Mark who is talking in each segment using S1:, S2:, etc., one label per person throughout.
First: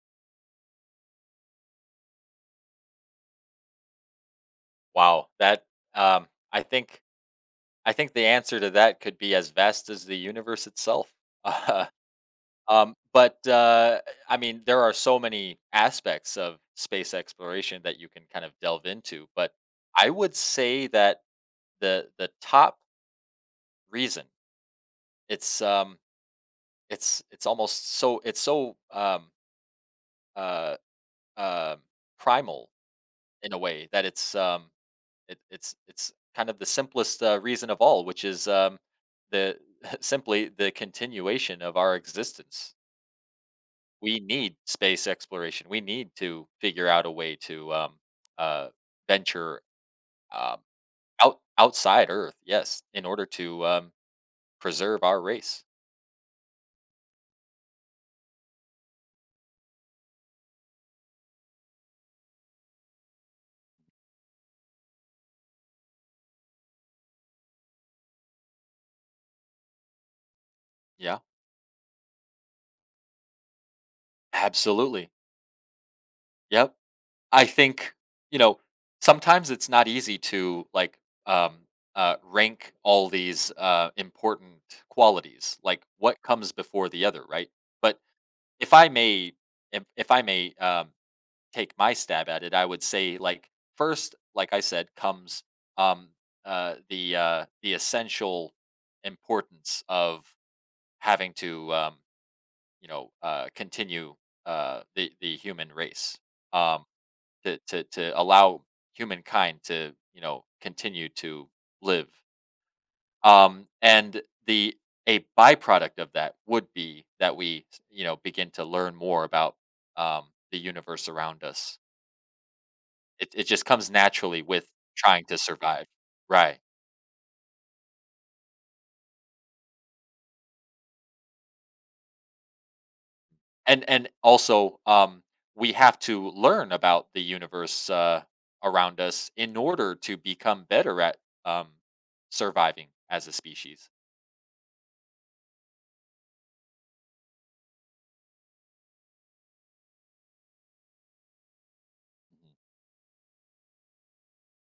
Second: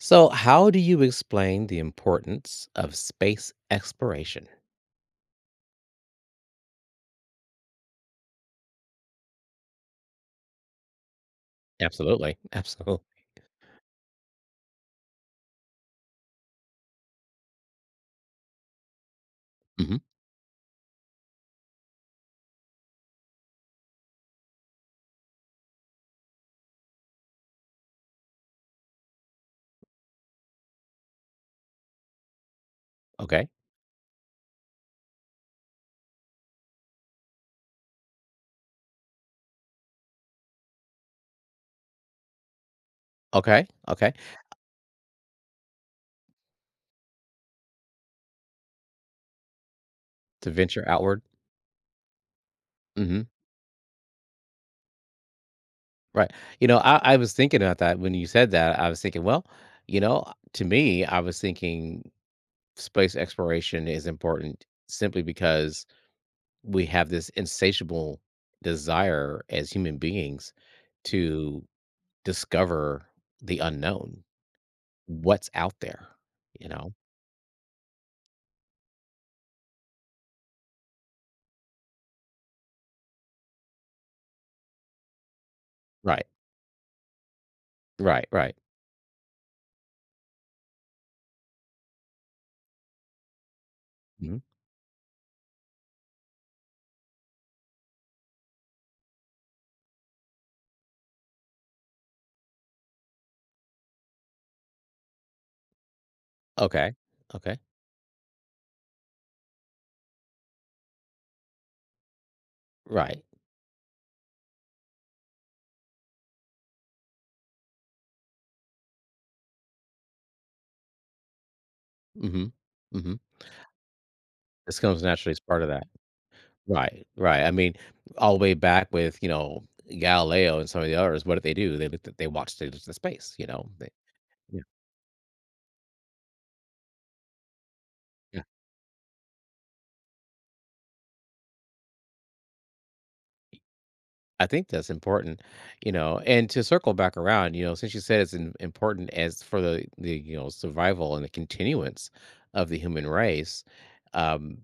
S1: So, how do you explain the importance of space exploration?
S2: Wow, that um, I think I think the answer to that could be as vast as the universe itself. Uh,
S1: Absolutely. Absolutely.
S2: but there are so many aspects of space exploration that you can kind of delve into. But
S1: hmm
S2: I would say that the top reason it's um, it's almost it's so uh, uh, primal
S1: Okay.
S2: in a way that it's kind of the simplest reason of all, which is the simply the continuation of our existence.
S1: Okay. Okay.
S2: We need space exploration. We need to figure out a way to uh, venture
S1: To
S2: um,
S1: venture outward.
S2: outside Earth. Yes, in
S1: hmm
S2: order to preserve our race.
S1: Right. I was thinking about that when you said that. I was thinking, well, you know, to me, I was thinking space exploration is important simply because we have this insatiable desire as human beings
S2: Yeah,
S1: to discover the unknown,
S2: absolutely.
S1: what's out there, you
S2: Yep.
S1: know?
S2: I think, you know, sometimes it's not easy to um rank all these important qualities, like what
S1: Right.
S2: comes before the other, right? But
S1: Right, right.
S2: if I may if I may take my stab at it, I would say, like, first,
S1: Mhm.
S2: like I said, comes um the essential importance of having to continue the human race. Um
S1: Okay. Okay.
S2: to allow humankind to, you know, continue to live,
S1: Right.
S2: and the a byproduct of that would be that we, you know, begin to learn more about um the universe around us.
S1: Mhm. Mhm.
S2: It just comes naturally with
S1: This comes
S2: trying
S1: naturally
S2: to
S1: as part of that.
S2: survive, right?
S1: Right, right. I mean, all the way back with, you know, Galileo and some of the others, what did they do? They looked at, they watched, they looked at space, you know?
S2: and
S1: They
S2: and
S1: yeah.
S2: also, we have to learn about the universe around us in order to become better at um surviving as a species.
S1: I think that's important, you know, and to circle back around, you know, since you said it's im important as for you know, survival and the continuance
S2: Mhm.
S1: of the human race, um,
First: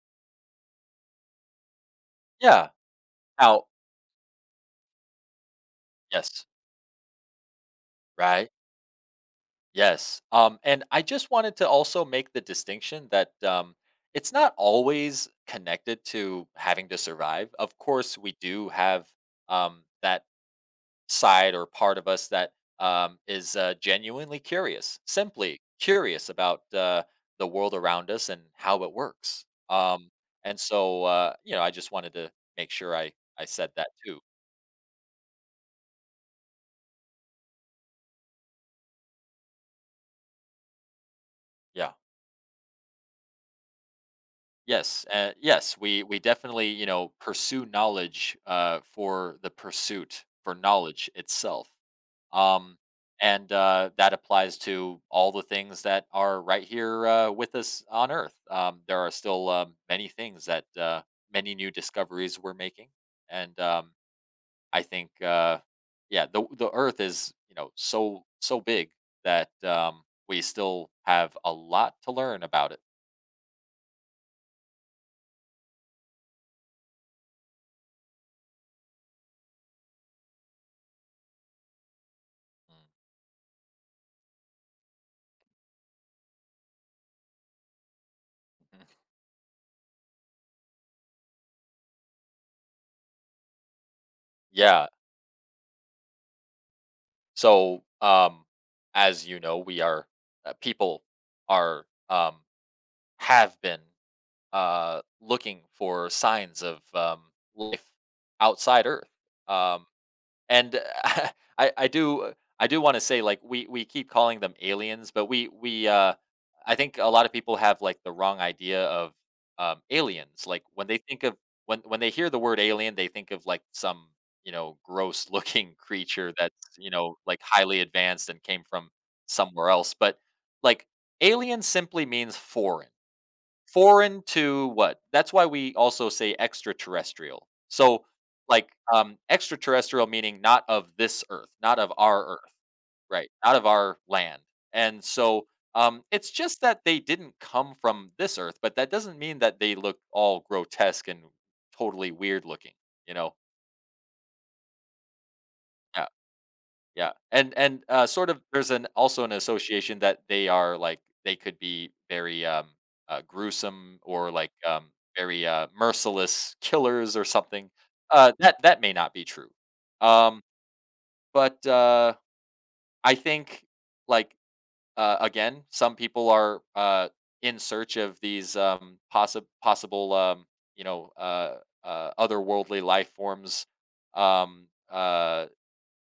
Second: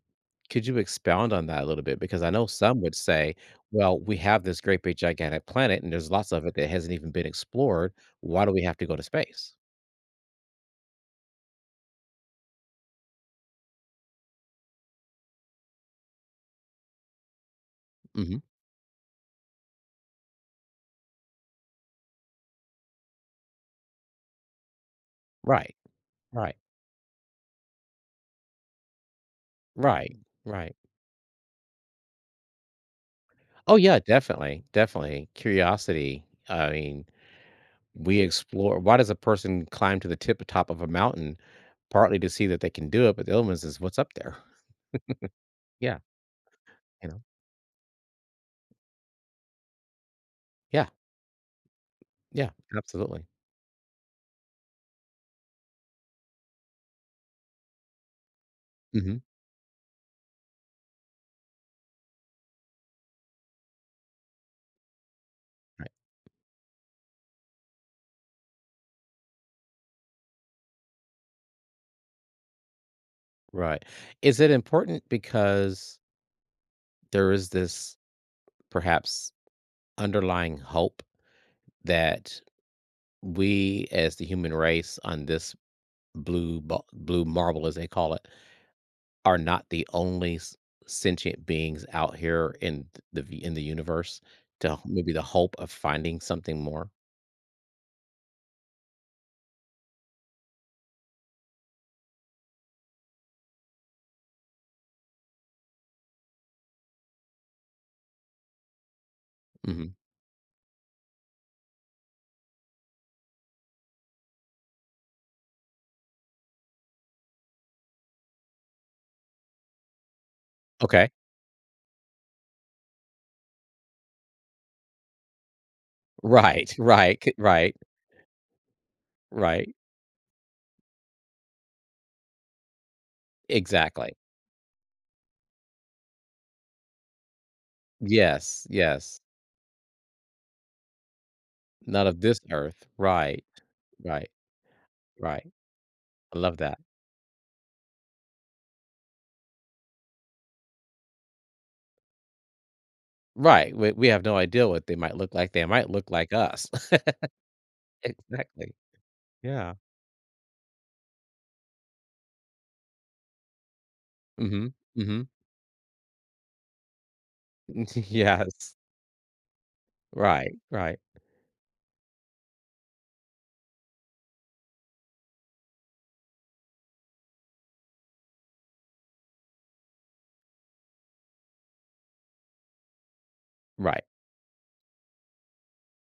S1: could you expound on that a little bit? Because I know
S2: Yeah,
S1: some would say,
S2: now.
S1: "Well, we have this great big gigantic planet, and there's lots of
S2: Yes.
S1: it that hasn't even been explored. Why
S2: Right?
S1: do we have to go to space?"
S2: Yes. And I just wanted to also make the distinction that, it's not always connected to having to survive. Of course, we
S1: Mhm.
S2: do have, that side or part of us that is genuinely curious, simply
S1: Right,
S2: curious
S1: right,
S2: about the world around us and how it works.
S1: right, right.
S2: You know, I just wanted to make sure I said
S1: Oh,
S2: that
S1: yeah,
S2: too.
S1: definitely, definitely. Curiosity, I mean, we explore, why does a person climb to the tip top of a mountain?
S2: Yeah.
S1: Partly to see that they can do it, but the other one is what's up there.
S2: Yes,
S1: Yeah,
S2: we definitely, you
S1: you
S2: know,
S1: know?
S2: pursue knowledge for the pursuit for
S1: Yeah,
S2: knowledge itself,
S1: yeah,
S2: um,
S1: absolutely.
S2: and that applies to all the things that are right here with us on Earth. There are
S1: Mhm,
S2: still, many things that many new discoveries we're making, and I think, uh,
S1: right,
S2: yeah, the Earth is, you know, so so big that, we still have a lot to learn about it.
S1: right. Is it important because there is this perhaps underlying hope that we as the human race on this blue ba blue marble, as they call it,
S2: Mhm.
S1: are not the only s sentient beings out here in th the v in the universe to h-
S2: Yeah.
S1: maybe the hope of finding something more?
S2: So, as you know, we are people are have been, looking for signs of, life outside Earth. Um,
S1: Mhm.
S2: and uh, I do I do wanna say, like, we keep calling them aliens, but I think a lot of people have, like, the wrong idea of, aliens. Like, when they
S1: Okay.
S2: think of, when they hear the word alien, they think of, like, some, you know, gross looking creature that's,
S1: Right,
S2: you know,
S1: right, c
S2: like,
S1: right,
S2: highly advanced and came from somewhere
S1: right.
S2: else, but, like, alien simply means foreign.
S1: Exactly.
S2: Foreign to what? That's why we also say extraterrestrial. So,
S1: Yes,
S2: like,
S1: yes.
S2: extraterrestrial meaning not of this earth, not of
S1: Not of
S2: our
S1: this
S2: earth,
S1: earth.
S2: right?
S1: Right,
S2: Not of our
S1: right,
S2: land. And so,
S1: right.
S2: it's
S1: I love
S2: just
S1: that.
S2: that they didn't come from this earth, but that doesn't mean that they look all grotesque and totally weird looking, you know?
S1: Right, we have no idea what they might look like. They might
S2: Yeah.
S1: look like us.
S2: Yeah, and sort of there's
S1: Exactly.
S2: an also an
S1: Yeah.
S2: association that they are, like, they could be very, gruesome, or, like,
S1: Mhm, mhm.
S2: very, merciless killers or something. That
S1: Yes.
S2: that may not be true. Um,
S1: Right, right,
S2: but, I think, like, Again, some people are, in search of these, possible, you know, uh, otherworldly life forms,
S1: right.
S2: um, uh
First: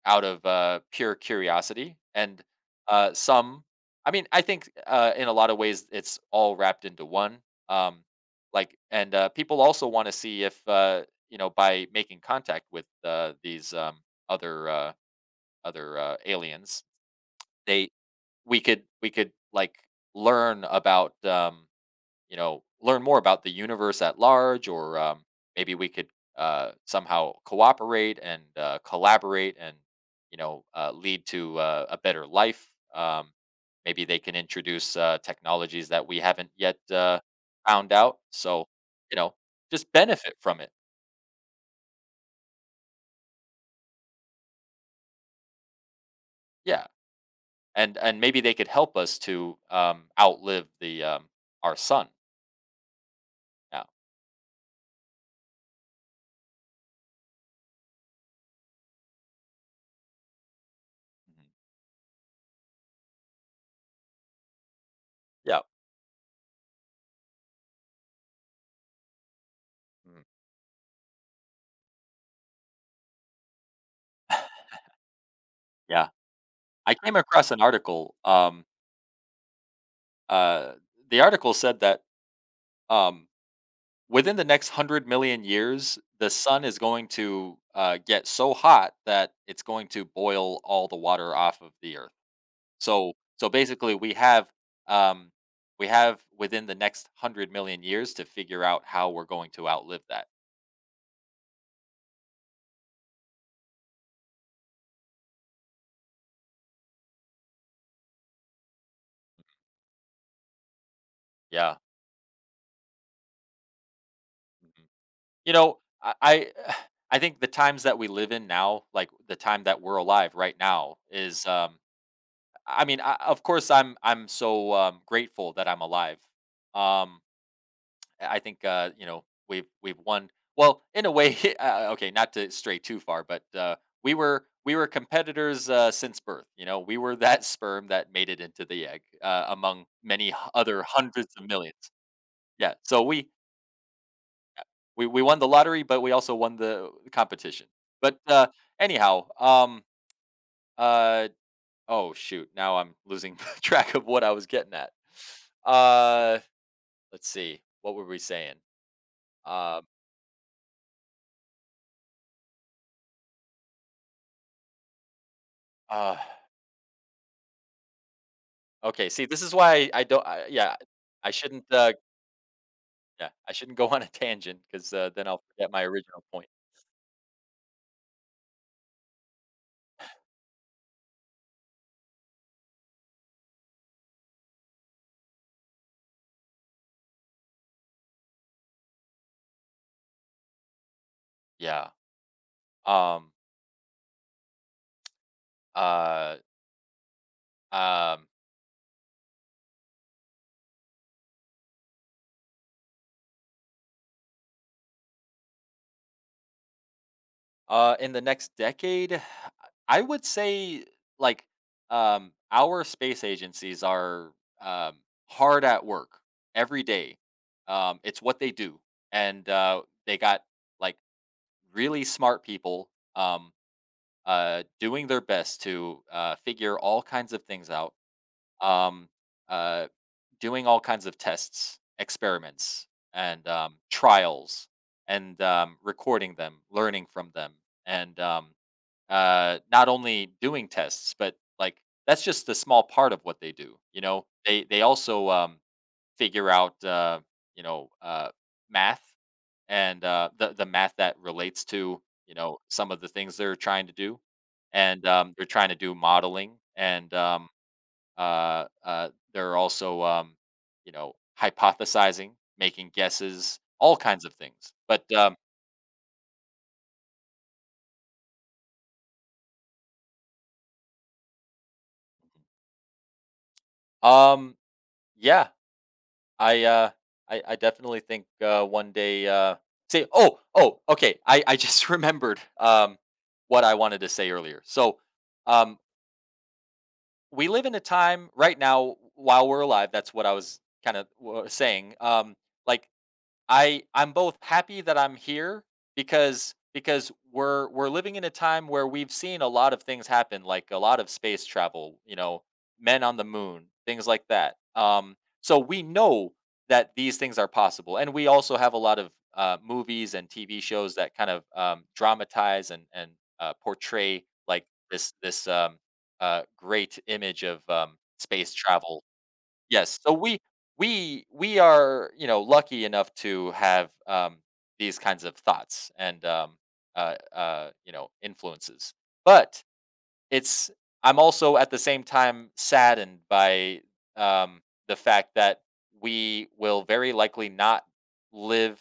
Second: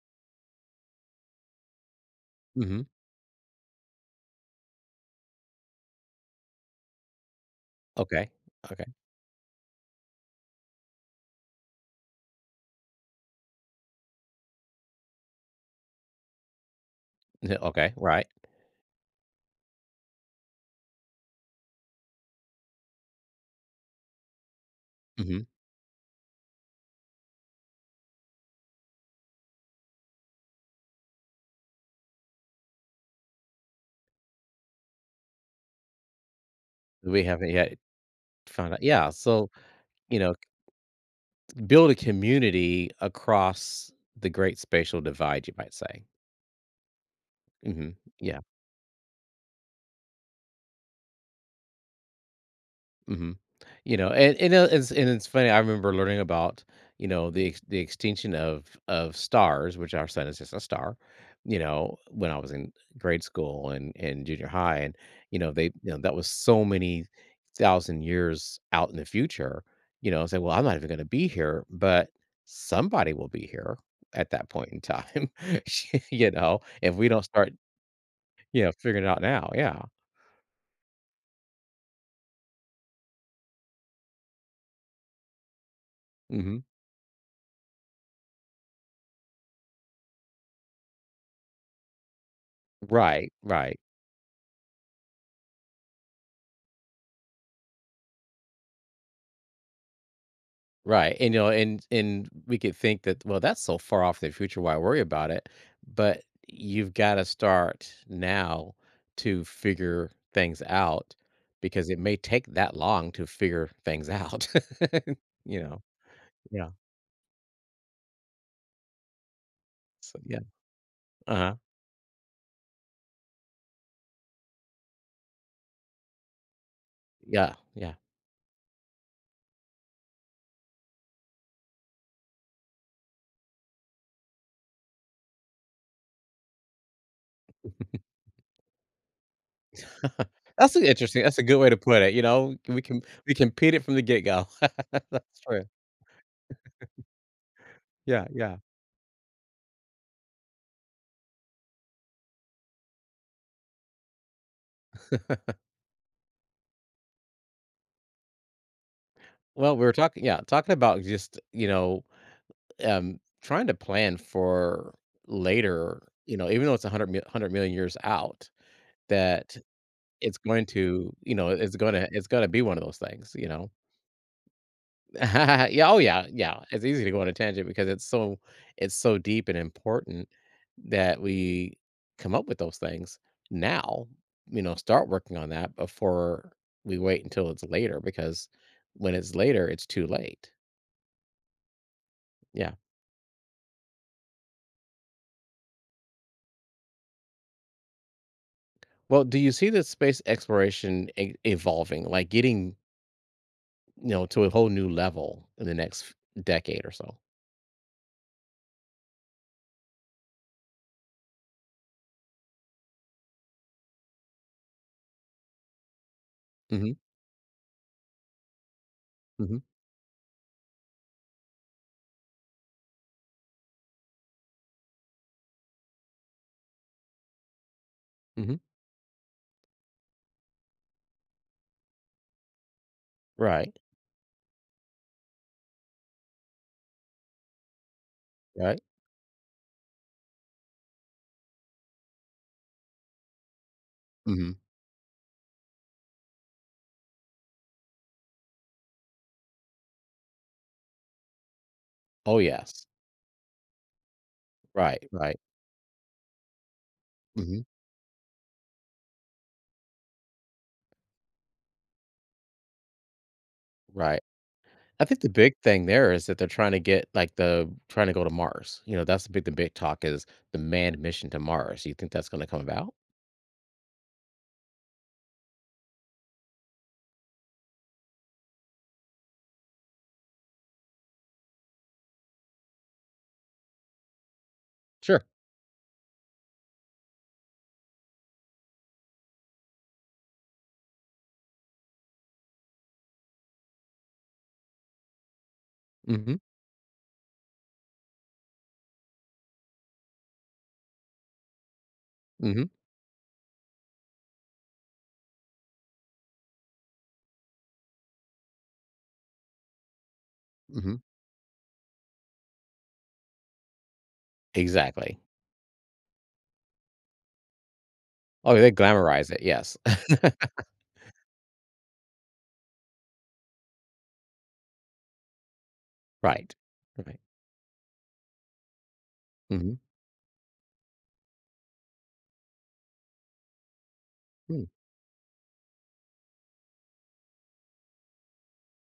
S2: out of pure curiosity. And
S1: Mhm.
S2: some, I mean, I think, in a lot of ways it's all wrapped into one. Um,
S1: Okay,
S2: like,
S1: okay.
S2: and People also want to see if, you know, by making contact with, these, other uh, other, aliens, they
S1: Okay, right.
S2: we could like learn about, you know, learn more about the universe at large, or,
S1: Mhm.
S2: maybe we could, somehow cooperate and, collaborate and, you know, lead to, a better life, um, maybe they can introduce, technologies that we haven't yet,
S1: We haven't yet
S2: found out, so,
S1: found out, yeah,
S2: you know,
S1: so,
S2: just
S1: you know,
S2: benefit from it.
S1: build a community across the great spatial divide, you might say.
S2: Yeah.
S1: Mhm.
S2: And
S1: Yeah.
S2: maybe they could help us to, outlive the our sun
S1: Mhm.
S2: now.
S1: You know, and it's, and it's funny. I remember learning about, you know, the extinction of stars, which our sun is just a star.
S2: Mhm.
S1: You know, when I was in grade school and junior high, and you know,
S2: Yeah.
S1: they, you know, that was so many thousand years out in the future. You
S2: Mhm.
S1: know, say, well, I'm not even going to be here, but somebody will be here at that point in time.
S2: Yeah,
S1: You know, if
S2: I
S1: we
S2: came
S1: don't
S2: across
S1: start,
S2: an article.
S1: you know, figuring it out now. Yeah.
S2: Uh, the article said that, um, within the next 100 million years, the
S1: hmm
S2: sun is going to, get so hot that it's going to boil all the water off of the earth. So,
S1: Right.
S2: so
S1: Right.
S2: basically, we have, um, we have within the next 100 million years to figure out how we're going to outlive that.
S1: Right. And you know, and we could think that, well, that's so far off in the future, why worry about it? But you've got to start now to figure things out
S2: Yeah.
S1: because it may take that long to figure things out.
S2: Mhm. You
S1: You
S2: know,
S1: know.
S2: I
S1: Yeah.
S2: I think the times that we live in now, like the time that we're
S1: So
S2: alive
S1: yeah.
S2: right now, is
S1: Uh-huh.
S2: I mean, I, of course, I'm so, grateful that I'm alive. Um,
S1: Yeah. Yeah.
S2: I think you know, we've won. Well, in a way, okay, not to stray too far, but, we were competitors, since birth. You know, we were that sperm that made it into the egg, among many
S1: That's
S2: other
S1: an interesting.
S2: hundreds
S1: That's a
S2: of
S1: good way to
S2: millions.
S1: put it. You know,
S2: Yeah,
S1: we can
S2: so
S1: we compete it from the get-go.
S2: we won
S1: That's
S2: the
S1: true.
S2: lottery, but we also won the competition. But
S1: Yeah,
S2: uh,
S1: yeah.
S2: anyhow, um, uh, Oh shoot, now I'm losing track of what I was getting at. Uh let's see. What were we saying?
S1: Well,
S2: Um
S1: we were talking, yeah, talking about just, you know, trying to plan for later,
S2: uh
S1: you know, even though it's 100 million years out,
S2: okay, See, this is
S1: that
S2: why I don't,
S1: it's going to,
S2: I
S1: you know,
S2: shouldn't uh
S1: it's going to be one of those
S2: yeah,
S1: things, you
S2: I
S1: know?
S2: shouldn't go on a tangent cuz, then I'll forget my
S1: Yeah. Oh
S2: original
S1: yeah.
S2: point.
S1: Yeah. It's easy to go on a tangent because it's so deep and important that we come up with those things now, you know, start working on that before we wait until it's later because when it's later, it's too late.
S2: Yeah.
S1: Yeah.
S2: Um uh um
S1: Well, do you see this space exploration evolving, like getting, you know, to a whole new level in the next decade or so?
S2: In the next decade, I would say, like our space agencies are, um, hard at work every
S1: hmm
S2: day. It's what they do, and,
S1: hmm
S2: they got, like, really smart people, um, doing their best to, figure all kinds of things out,
S1: hmm
S2: um, uh, doing all kinds of tests, experiments, and,
S1: Right.
S2: trials, and, recording them, learning from them, and,
S1: Right.
S2: not only doing tests, but, like, that's just a small part of what they do, you know?
S1: hmm
S2: They also, figure out, you know, math, and, the math that relates to, you
S1: Oh
S2: know,
S1: yes.
S2: some of the things they're trying to do,
S1: Right.
S2: and,
S1: Right.
S2: they're trying to do modeling, and,
S1: hmm
S2: they're also, you know, hypothesizing, making guesses, all
S1: Right.
S2: kinds of things, but,
S1: I think the big thing there is that they're trying to get like the trying to go to Mars. You know, that's the big talk is the manned mission to Mars. You think that's going to come about?
S2: um, yeah. I uh I definitely think, one day, say oh, oh, okay, I just remembered, what I wanted to say earlier. So,
S1: Sure.
S2: um we live in a time right now while we're alive, that's what I was kind of saying, like I'm both happy that I'm here,
S1: hmm
S2: because we're living in a time where we've seen a lot of things happen, like a lot of space travel, you know,
S1: hmm
S2: men on the moon, things like that. So we know that these things are possible, and we also have a lot of, movies and TV shows
S1: hmm
S2: that kind of, dramatize and portray, like, this
S1: Exactly.
S2: this great image of, space
S1: Oh, they
S2: travel.
S1: glamorize it. Yes.
S2: Yes, so we are, you know, lucky enough to have, these kinds of thoughts and,
S1: Right. Right.
S2: you know, influences, but
S1: hmm
S2: it's I'm also at the same time saddened by, um, the fact that we will very likely not live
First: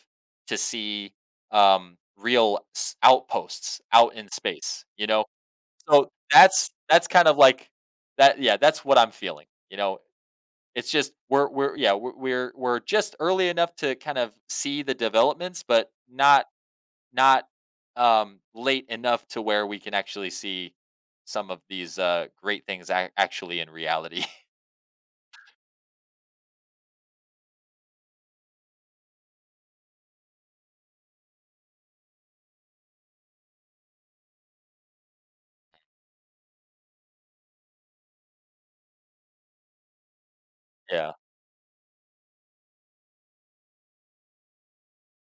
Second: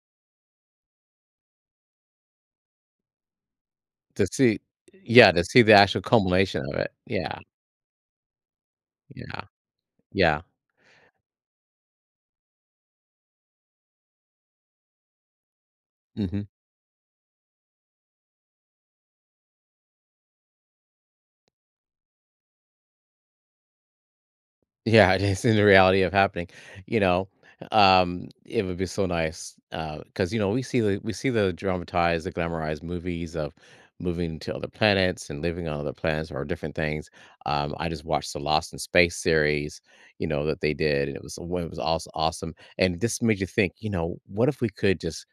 S2: to see, real s outposts out
S1: To
S2: in
S1: see,
S2: space, you know?
S1: yeah, to see the actual
S2: So
S1: culmination of it.
S2: that's kind of
S1: Yeah,
S2: like that, yeah, that's what I'm
S1: yeah,
S2: feeling, you know?
S1: yeah,
S2: It's just we're yeah, we're just early enough to kind of see the developments, but
S1: mhm.
S2: not not, late enough to where we can actually see some of these, great things actually in reality.
S1: Yeah, it is in the reality of happening, you know? It would be so nice, because you know, we see the dramatized, the glamorized movies of moving to other planets and living on other planets or different things. I just watched the Lost in Space series, you know, that they did,
S2: Yeah.
S1: and it was also awesome, and this made you think, you know, what if we could just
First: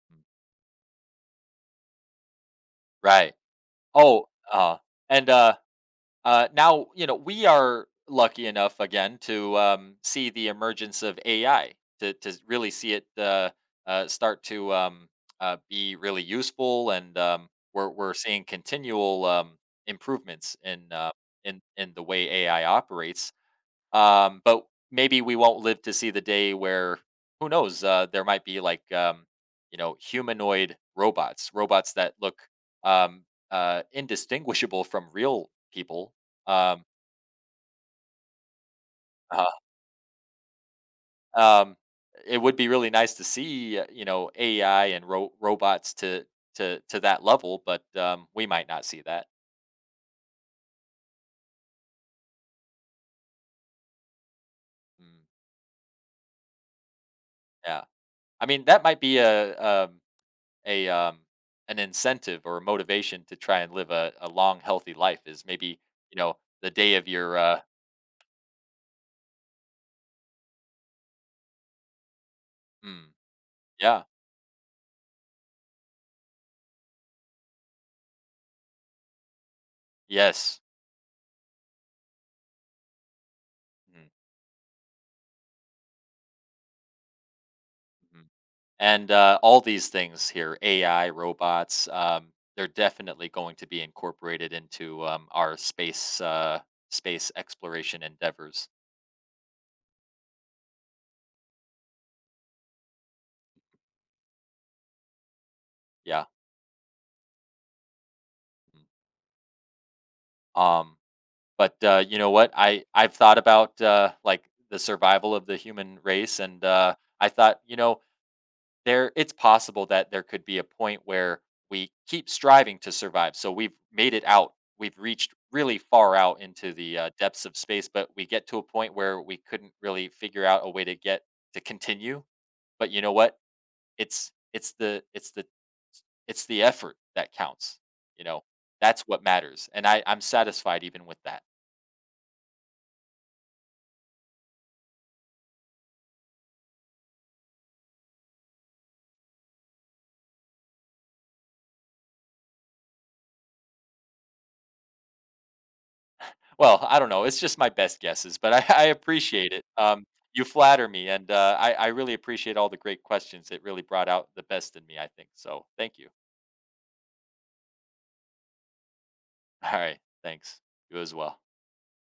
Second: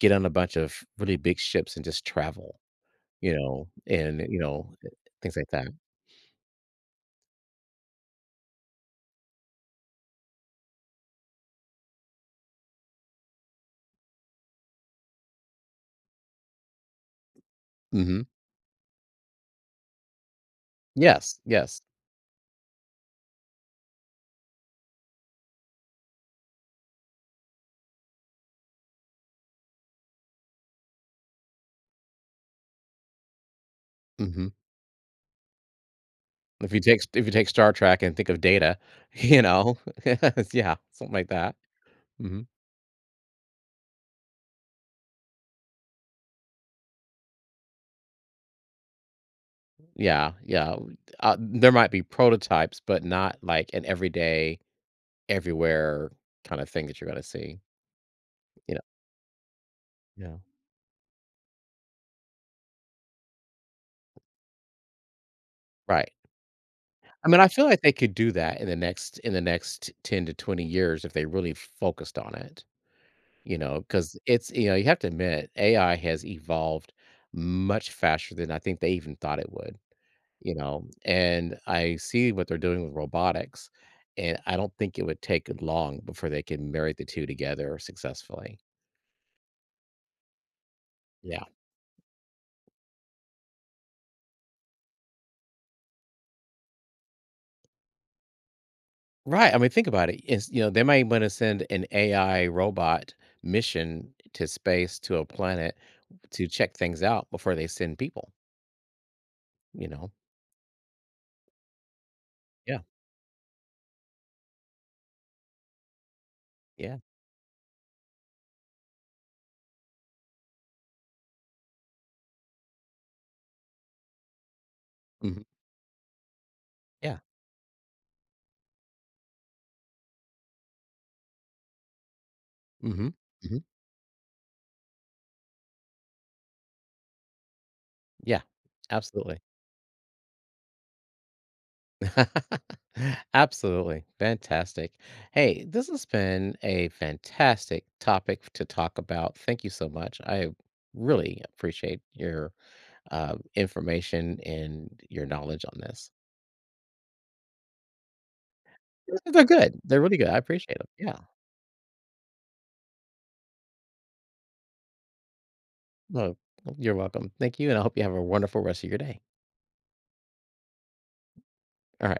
S1: get on a bunch of really big ships and just travel? You
S2: Right.
S1: know, and,
S2: Oh,
S1: you know, eh,
S2: and
S1: things like that.
S2: Now, you know, we are lucky enough again to, see the emergence of AI, to really see it, start to, be really useful, and, we're
S1: Mhm.
S2: seeing continual, improvements
S1: Yes, yes.
S2: in the way AI operates. But maybe we won't live to see the day where, who knows, there might be, like, you know, humanoid robots, robots that look, um,
S1: Mhm.
S2: indistinguishable from real people. Um,
S1: If you take Star Trek and think of Data, you
S2: uh,
S1: know? Yeah, something like that.
S2: um, it
S1: Mhm.
S2: would be really nice to see, you know, AI and robots to that level, but, we might not see that.
S1: Yeah, yeah, there might be prototypes, but not like an everyday,
S2: Mm,
S1: everywhere kinda thing that you're gonna see,
S2: yeah, I mean,
S1: you know?
S2: that might be a, um,
S1: Yeah.
S2: a um, an incentive or a motivation to try and live a long, healthy life is maybe,
S1: Right.
S2: you know, the day of
S1: I
S2: your,
S1: mean, I feel like they could do that in the next 10 to 20 years if they really focused on it.
S2: mm,
S1: You know,
S2: yeah.
S1: because it's, you know, you have to admit, AI has evolved much faster than I think they even thought it would, you
S2: Yes.
S1: know, and I see what they're doing with robotics,
S2: mm,
S1: and I don't think it would take long before they can marry the two together
S2: mhm.
S1: successfully.
S2: And, all these things here, AI
S1: Yeah.
S2: robots, they're definitely going to be incorporated into, our space exploration endeavors.
S1: Right, I mean, think about it, it's, you know, they might wanna send an AI robot mission to space to a planet
S2: Yeah.
S1: to check things out before they send people,
S2: Mm.
S1: you know?
S2: um but, you know what,
S1: Yeah,
S2: I've thought about, the survival of the human race, and,
S1: yeah,
S2: I thought, you know, there it's possible that there could be a point where we keep striving to survive, so we've made it out. We've reached
S1: mhm,
S2: really far out into the,
S1: yeah,
S2: depths of space, but we get to a point where we couldn't really figure out a way to get to continue, but you know
S1: mhm,
S2: what?
S1: mhm,
S2: It's it's the it's the it's the effort that counts, you
S1: yeah,
S2: know? That's what
S1: absolutely.
S2: matters, and I'm satisfied even with that.
S1: Absolutely. Fantastic. Hey, this has been a fantastic topic to talk about. Thank you so much. I really appreciate your information and your knowledge on this.
S2: Well, I don't know, it's just my best guesses, but I I
S1: They're
S2: appreciate it.
S1: good. They're really good. I
S2: You
S1: appreciate
S2: flatter
S1: them.
S2: me,
S1: Yeah.
S2: and, I really appreciate all the great questions, it really brought out the best in me, I think, so thank you.
S1: No, you're welcome. Thank you. And I hope you have a wonderful rest of your day.
S2: Alright, thanks. You as well.
S1: All right.